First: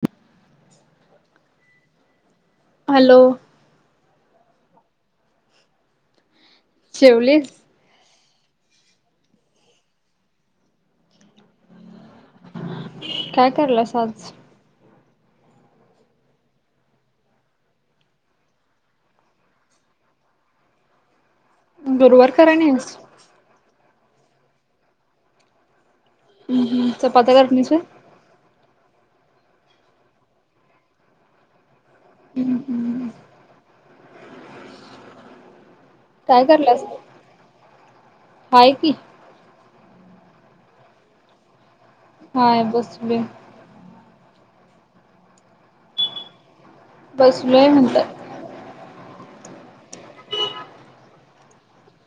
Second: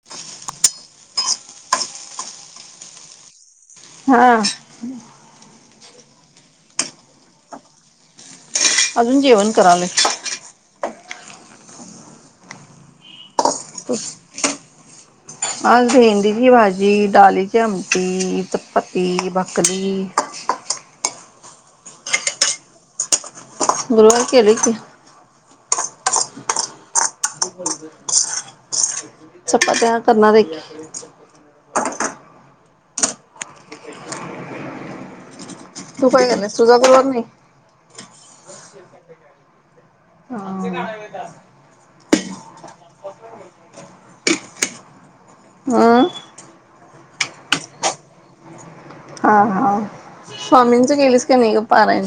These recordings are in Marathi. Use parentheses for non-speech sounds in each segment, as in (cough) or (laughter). (unintelligible) हॅलो. हा. जेवलीस अजून जेवण करालोय. काय कारलास आज? आज भेंडीची भाजी, डालीची आमटी, चपत्ती भाकरी गुरुवार कराणेस गुरुवार केले की. हम्म हम्म चपात्या करत. (unintelligible) चपात्या करणार आहे की. हम्म हम्म. तू काय केल्यास तुझा करलंस तू गुरुवार नाही? हाय कि. हां. हाय बसलोय. आं बसलोय म्हणलं. हा हा स्वामींचा केलीस काय नाही गं पारायण?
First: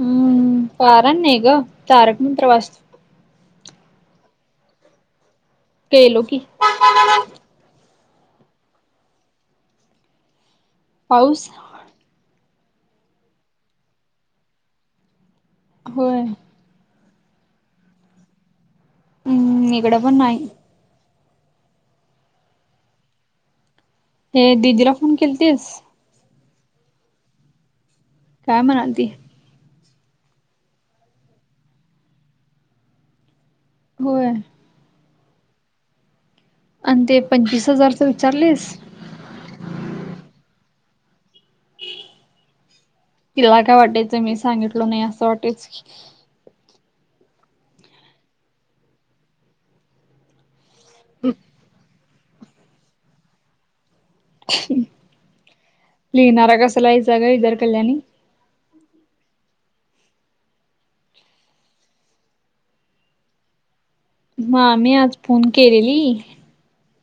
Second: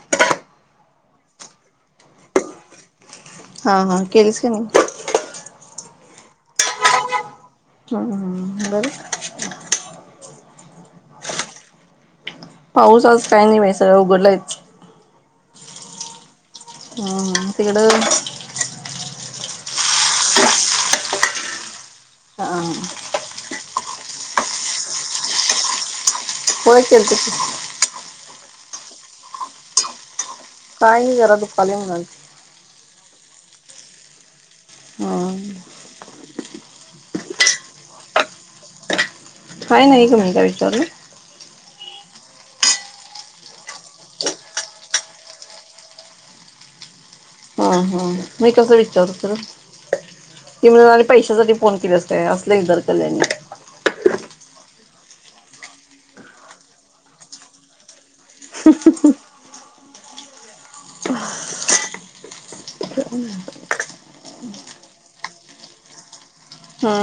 हम्म पारण नाही गं तारक मंत्र वाच हा हा केलीस काय ना? केलो की. हां हां. बरं पाऊस पाऊसच आज काय नाय बाई सगळं उघडलायच. होय. आणि तिकडं उम्म इकडं पण नाही. हां. हे दिदीला फोन केलतेस? होय केलतं की काय म्हणाल ती काय नाही जरा दुखायला म्हणाल ती होय.... हा. आण ते पच्चीस हजारचं विचारलीस काय नाही ग मी काय विचारलं तिला काय वाटायचं, मी सांगितलो नाही असं वाटायचं. हा हा मी कसं विचारू तिला ती म्हणाली पैशासाठी फोन केल्यास हे असले, इदर कल्याणी. लिहिणारा कसं लिहायचा गं, इदर कल्याणी. (inaudible) मामी आज फोन केलेली हा.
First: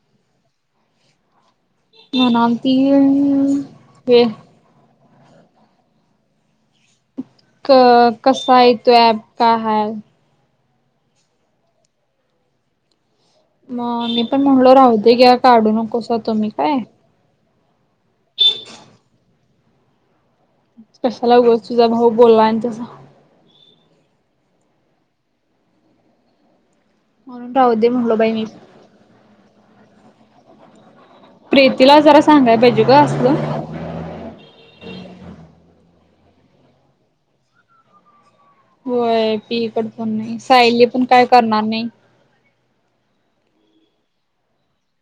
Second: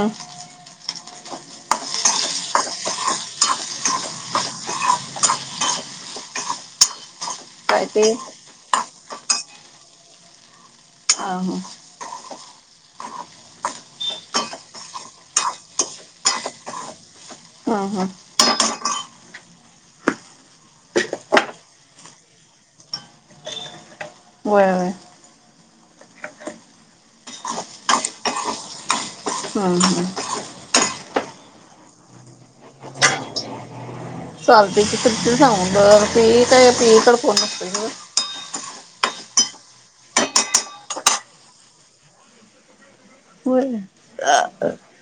म्हणालती हे. क काय ते कसा आहे तो अँप, काय हाय? आ हां. मग मी पण म्हणलो राहु दे घ्या, काढू नकोसा तुम्ही काय. हा हा. कशाला उगच तुझा भाऊ बोलला आणि तस व्हय व्हय. म्हणून राहू दे म्हणलो बाई मी हा हा. प्रीतीला जरा सांगायला पाहिजे गं असलं. चालतंय की प्रीतीला सांगून बघ पीयी काय पीयी कड फोन नसतोय ग होय पी कड फोन नाही, सायली पण काय करणार नाही. होय. (unintelligible)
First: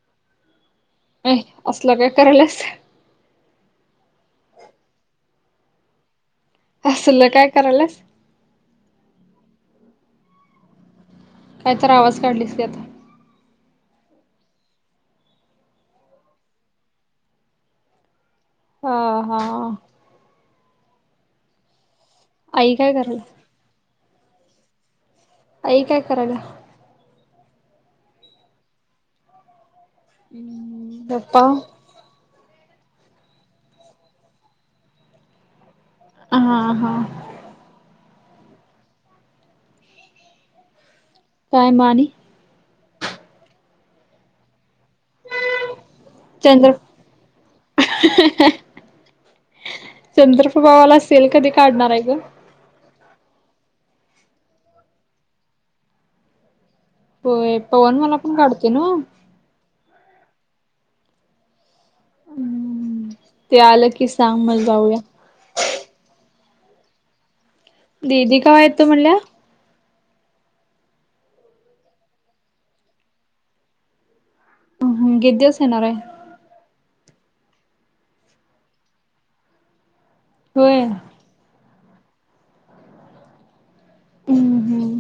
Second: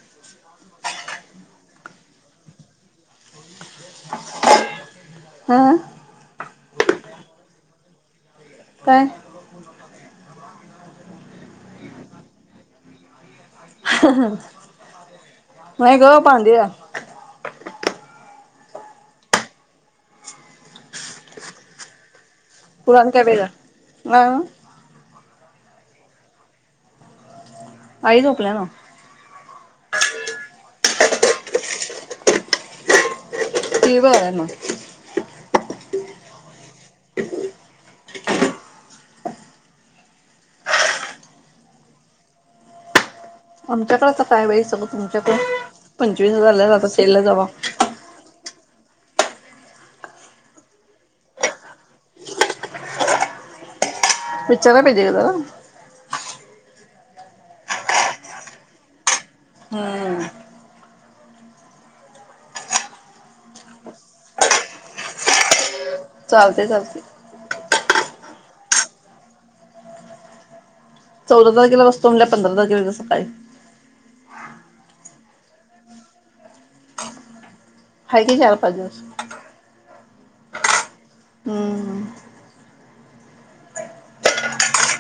ये असलं काय कराल्यास. हा. असल काय कराल्यास काय काय तर, आवाज काढलीस की आता. (unintelligible) होय गं, बांधूया. हा हा आई काय पुरण करायल्या केलेला म आई, काय करायल्या? आई झोपल्या ना. ऊं बप्पा. टीव्ही बघालाय नवं. आं हां. काय मग आणि, आमच्याकडं आता काय बाई, सगळ तुमच्याकडं पंचवीस हजार लयज आता, सेल ला जावा. चंद्रप्रभा वाला सेल, कधी काढणार आहे गं? विचाराय पाहिजे गं जरा. होय, पवन वाला पण काढतोय नं. हं. हम्म, ते आलं की सांग मल जाऊया. चालतंय, चालतंय. दीदी कवा येतो म्हणल्या? चौदा तारखेला बसतो म्हणल्या, पंधरा तारखेला येत्या सकाळी. ऊं हं गीत दिवस येणाराय? हाय की चार-पाच दिवस. व्हय. हम्म ऊं हुं.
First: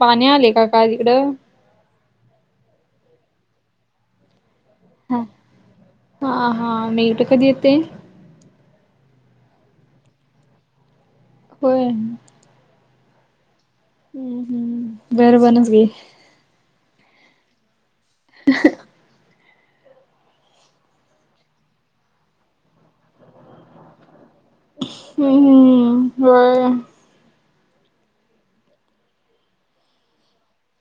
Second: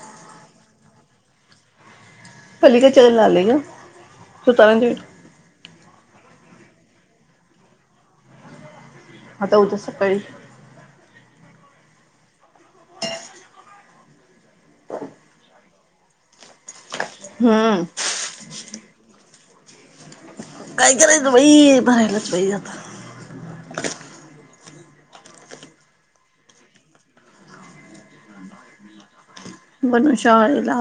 पाणी आले काय का तिकडं खाली कशाला आले ग सुतावे चे (unintelligible) हा हा हा मी इथं कधी येते. आता उद्या सकाळी.. होय.... हम हम दर्बनच घे हा..... ह काय करायचं बाई भरायलाच पाहिजे आता हम हम.. मनू शाळेला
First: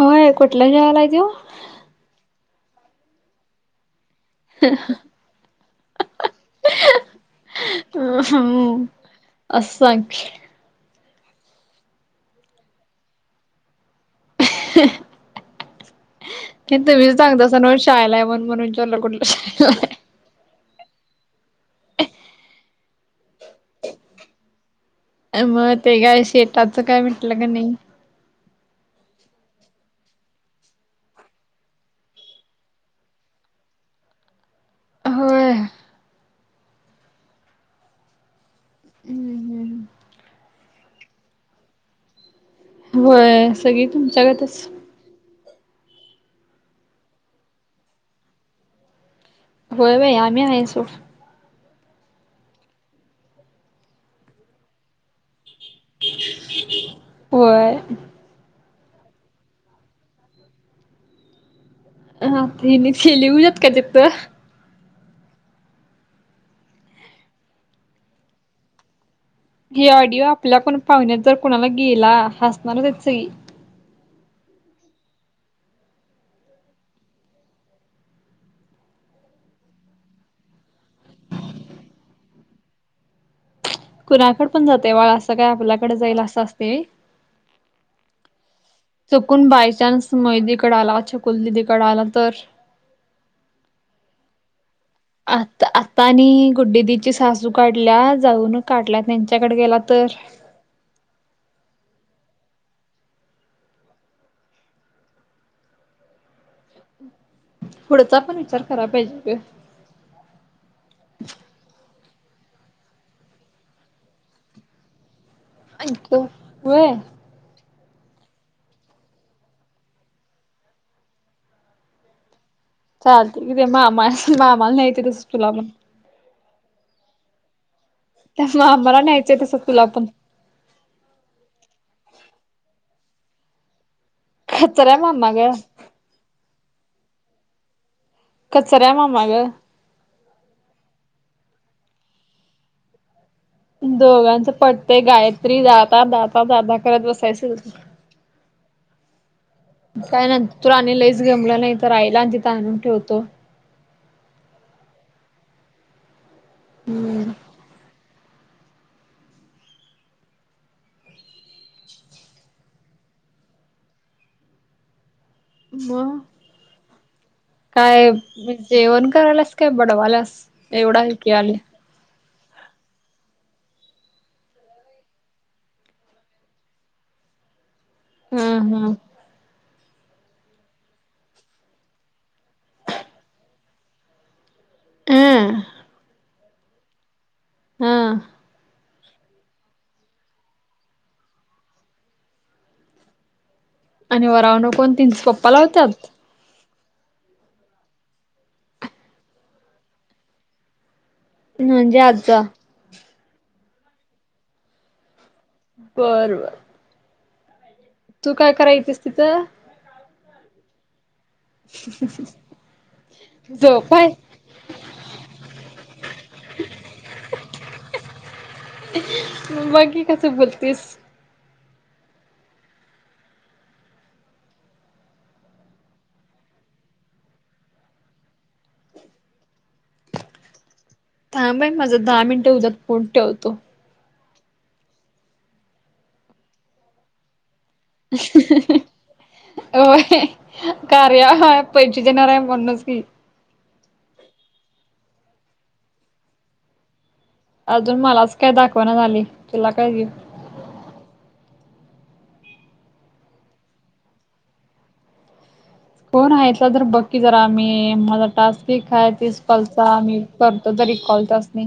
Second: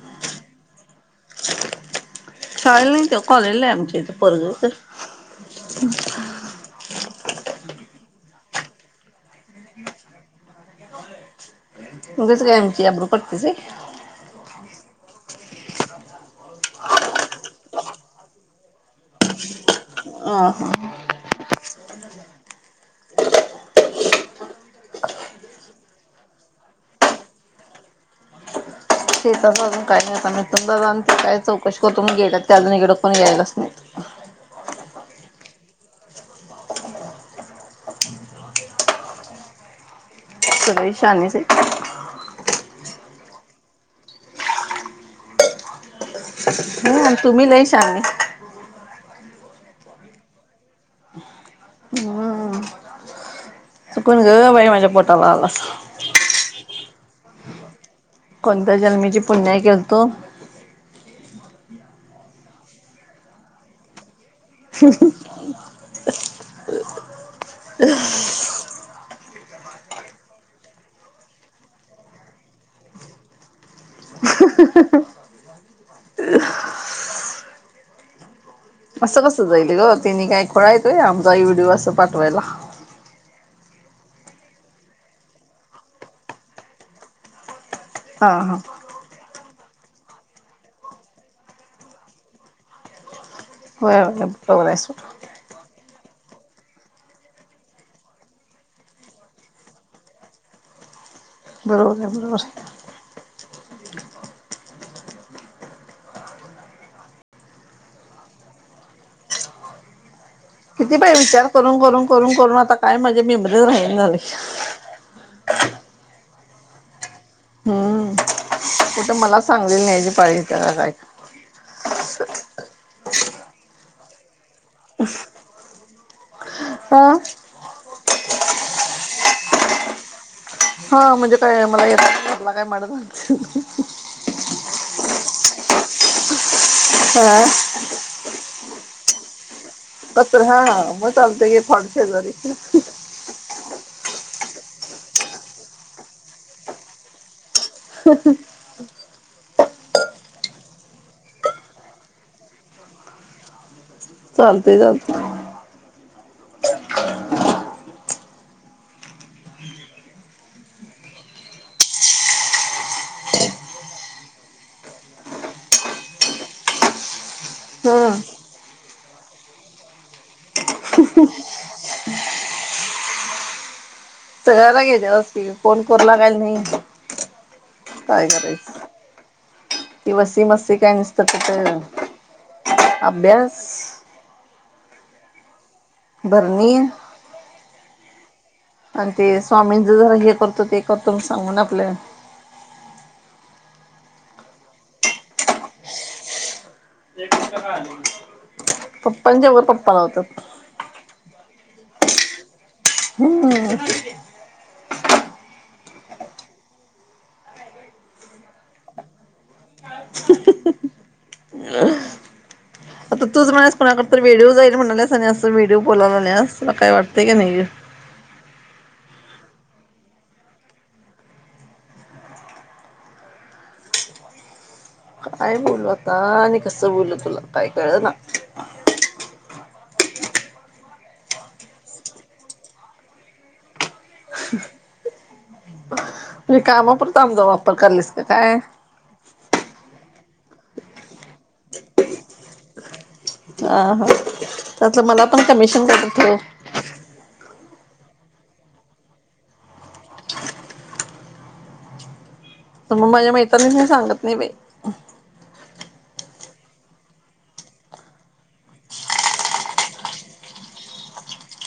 होय कुठल्या शाळेला तो शाळेला नाही तो कॉलेज आमच्या इथे पोरग हं असं सांगते (unintelligible) उगाच काय आमची आबरू काढतीस होय ह.... किती वेळेस सांगता सर शाळेला या म्हण म्हणून विचारलं कुठल्या शाळेला आहे. हा. यामुळे ते काय मग शेताचं काय मिटलं का नाही. शेताचा अजून काहीनाय मी तर काय चौकशी करतो म्हणून गेलेत ते अजून इकड फोन यायलाच नाही. होय... ह ह.. सगळी शहाणीच आहेत. होय सगळी तुमच्यागतच ह तुम्ही लय शहाणे होय होय हमे हाय सोड हा.... चुकून ग बाई माझ्या पोटाला आला होय.. कोणत्या जन्मीची पुण्याई केलतो. हा (unintelligible) यात का तिथं ह..... हम हे ऑडिओ आपल्या कोण पाहुण्यात जर कुणाला गेला हसणारचय. हं..... असं कसं जाईलग तेनी काय खुळा हाईत होय आमचा व्हिडिओ असं पाठवायला कुणाकडं पण जाते बाळ असं काय आपल्याकडेच जाईल असं असते होय. हा हा.. चूकून बायचान्स महिंदी कडे छकुल दिदीकडे आला तर? होय होय पवल्यासुठ. आ आता आणि गुड्डीदीची सासू काढल्या जाऊन काढल्या त्यांच्याकडे गेला तर. बरोबर आहे बरोबर. पुढचा पण विचार कराय पाहिजे गं. किती बाय विचार करून करून करून करून आता काय माझी मेमरी राहील नाय झालं. आई गं व्हय. हम्म कुठं मला सांगली न्यायची पाळी येत्या का काय. चालते कि ते मामा अस मामाल न्यायचंस तुला पण. का त्यामुळे आम्हाला न्यायचंय तसं तुला पण. हा म्हणजे काय मला येता काय. (unintelligible) खतरा मामा गं. (unintelligible) कचरा मामा गं. कचरा हा हा मग चालते गं फडशे जरी. दोघांचं पटते गायत्री जाता जाता दादा करत बसायचं ते. (unintelligible) काय नाही न तू रा आणि लईस गेमला नाही तर राहीला आणि तिथं आणून ठेवतो. चालतोय चालते. हम्म. म. काय हा जेवण करायलास काय बडवालास एवढा हाय की आले. तारयला घ्याच्या असतील फोन कोर गाल नाही काय करायच. हम्म ती वस्सी मस्सी काय निसतं त तर अभ्यास हम्म बरनी हां. आणि ते स्वामींचं जरा हे करतो ते करतो म सांगून आपल्या आणि वरवनं पण तीनचं पप्पा लावतात. एकच कसा आले म? पप्पांज्यो वर पप्पा लावतात. म्हणजे आजजा हम्म हम्म. बरोबर तू काय करायचीस तिथं? (unintelligible) आता तूच म्हणस झोपाय कोणाकडं तर व्हिडिओ जाईल म्हणालेस आणि असं व्हिडिओ बोलावलायास तुला काय वाटतय की नाही. म‌ बाकी कसं बोलतीस? काय बोलू आता आणि कसं बोलू तुला काय कळं ना. थांब बाई माझं दहा मिनिटं होऊ द्यात फोन ठेवतो. मी कामापुरता आमचा वापर करलीस का काय? होय कार्या ऐप पैशे देणार आहे म्हणूनस की. आ हा त्यातलं मला पण कमिशन कायतर ठेव. अजून मलाच काय दाखवना झाली तुला काय देऊ. तर मग माझ्या मैत्रिणी बी मी सांगत नाही बाई. कोण हायसा जर बघ की जरा, मी माझा टास्क ठीक आहे, तीस कॉलचा मी करतो तरी कॉल, त्यासनी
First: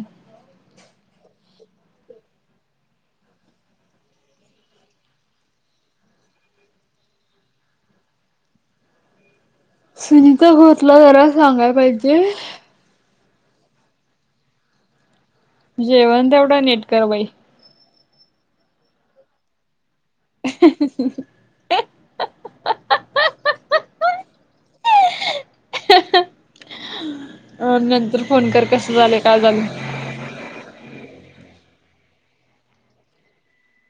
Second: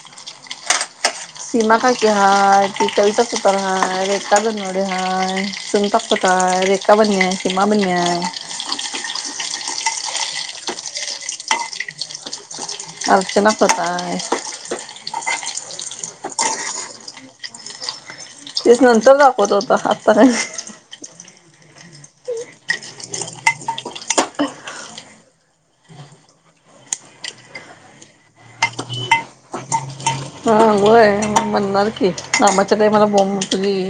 सीमा काकी हाय, ती कविता सुतार हाय, रेखा बनवडे हाय, सुनीता खोत हाय, रेखा बने हाय, सीमा बने हाय सुनीता घोतला, जरा सांगाय पाहिजे अर्चना खोत हाय जेवण तेवडं नीट कर बाई तेच नंतर दाखवत होता, आता नाही ही, ही, हू, हू, हे, आ, आ, आ, आ, आ अ नंतर फोन कर, कसं झालय, का झालं? सुंड व्हय, म्हणणार की, कामाच्या टायमाला बॉम्ब सगळी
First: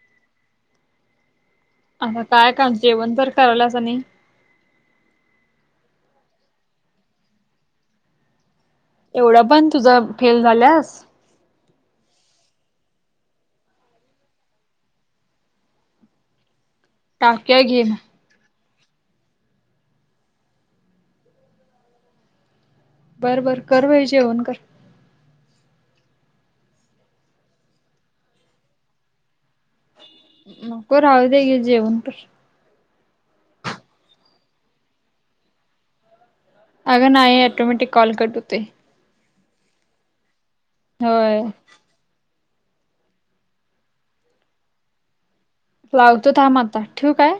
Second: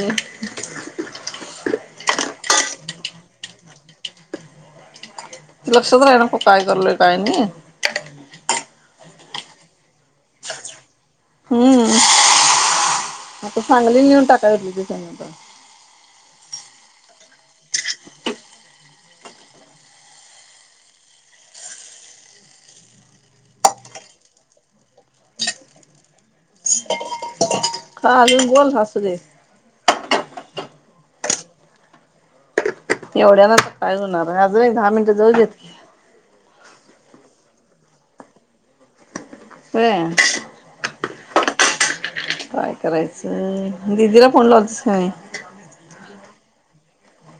(unintelligible) जेवण तर करायलासा नाही लक्षात राहया नको, काय करलय, काय नाही? एवढा, पण तुझा, फेल झाल्यास हम्म आता सांगली यीऊन टाकाय दीदीचा नंबर टाकूया की बर, बर, कर बाई जेवण कर. चालल, बोल, असू दे नको, राहू दे, ये जेवण कर. एवढ्या न त काय होणार हाय, अजून एक दहा मिनिट, जाऊ देत अगं नाही, ऑटोमॅटिक कॉल कट होतोय. व्हय व्हय काय करायचं, दीदीला फोन लावतीस क नाय? लावतो, थांब आता, ठेवू काय?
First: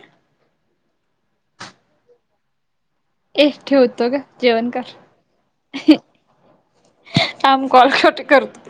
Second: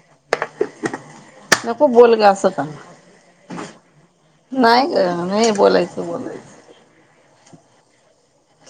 नको, बोल गं, असं का ए, ठेवतो गं, जेवण नाही ग कर नाही बोलायचं बोलायचं. थांब, कॉल कट करतो.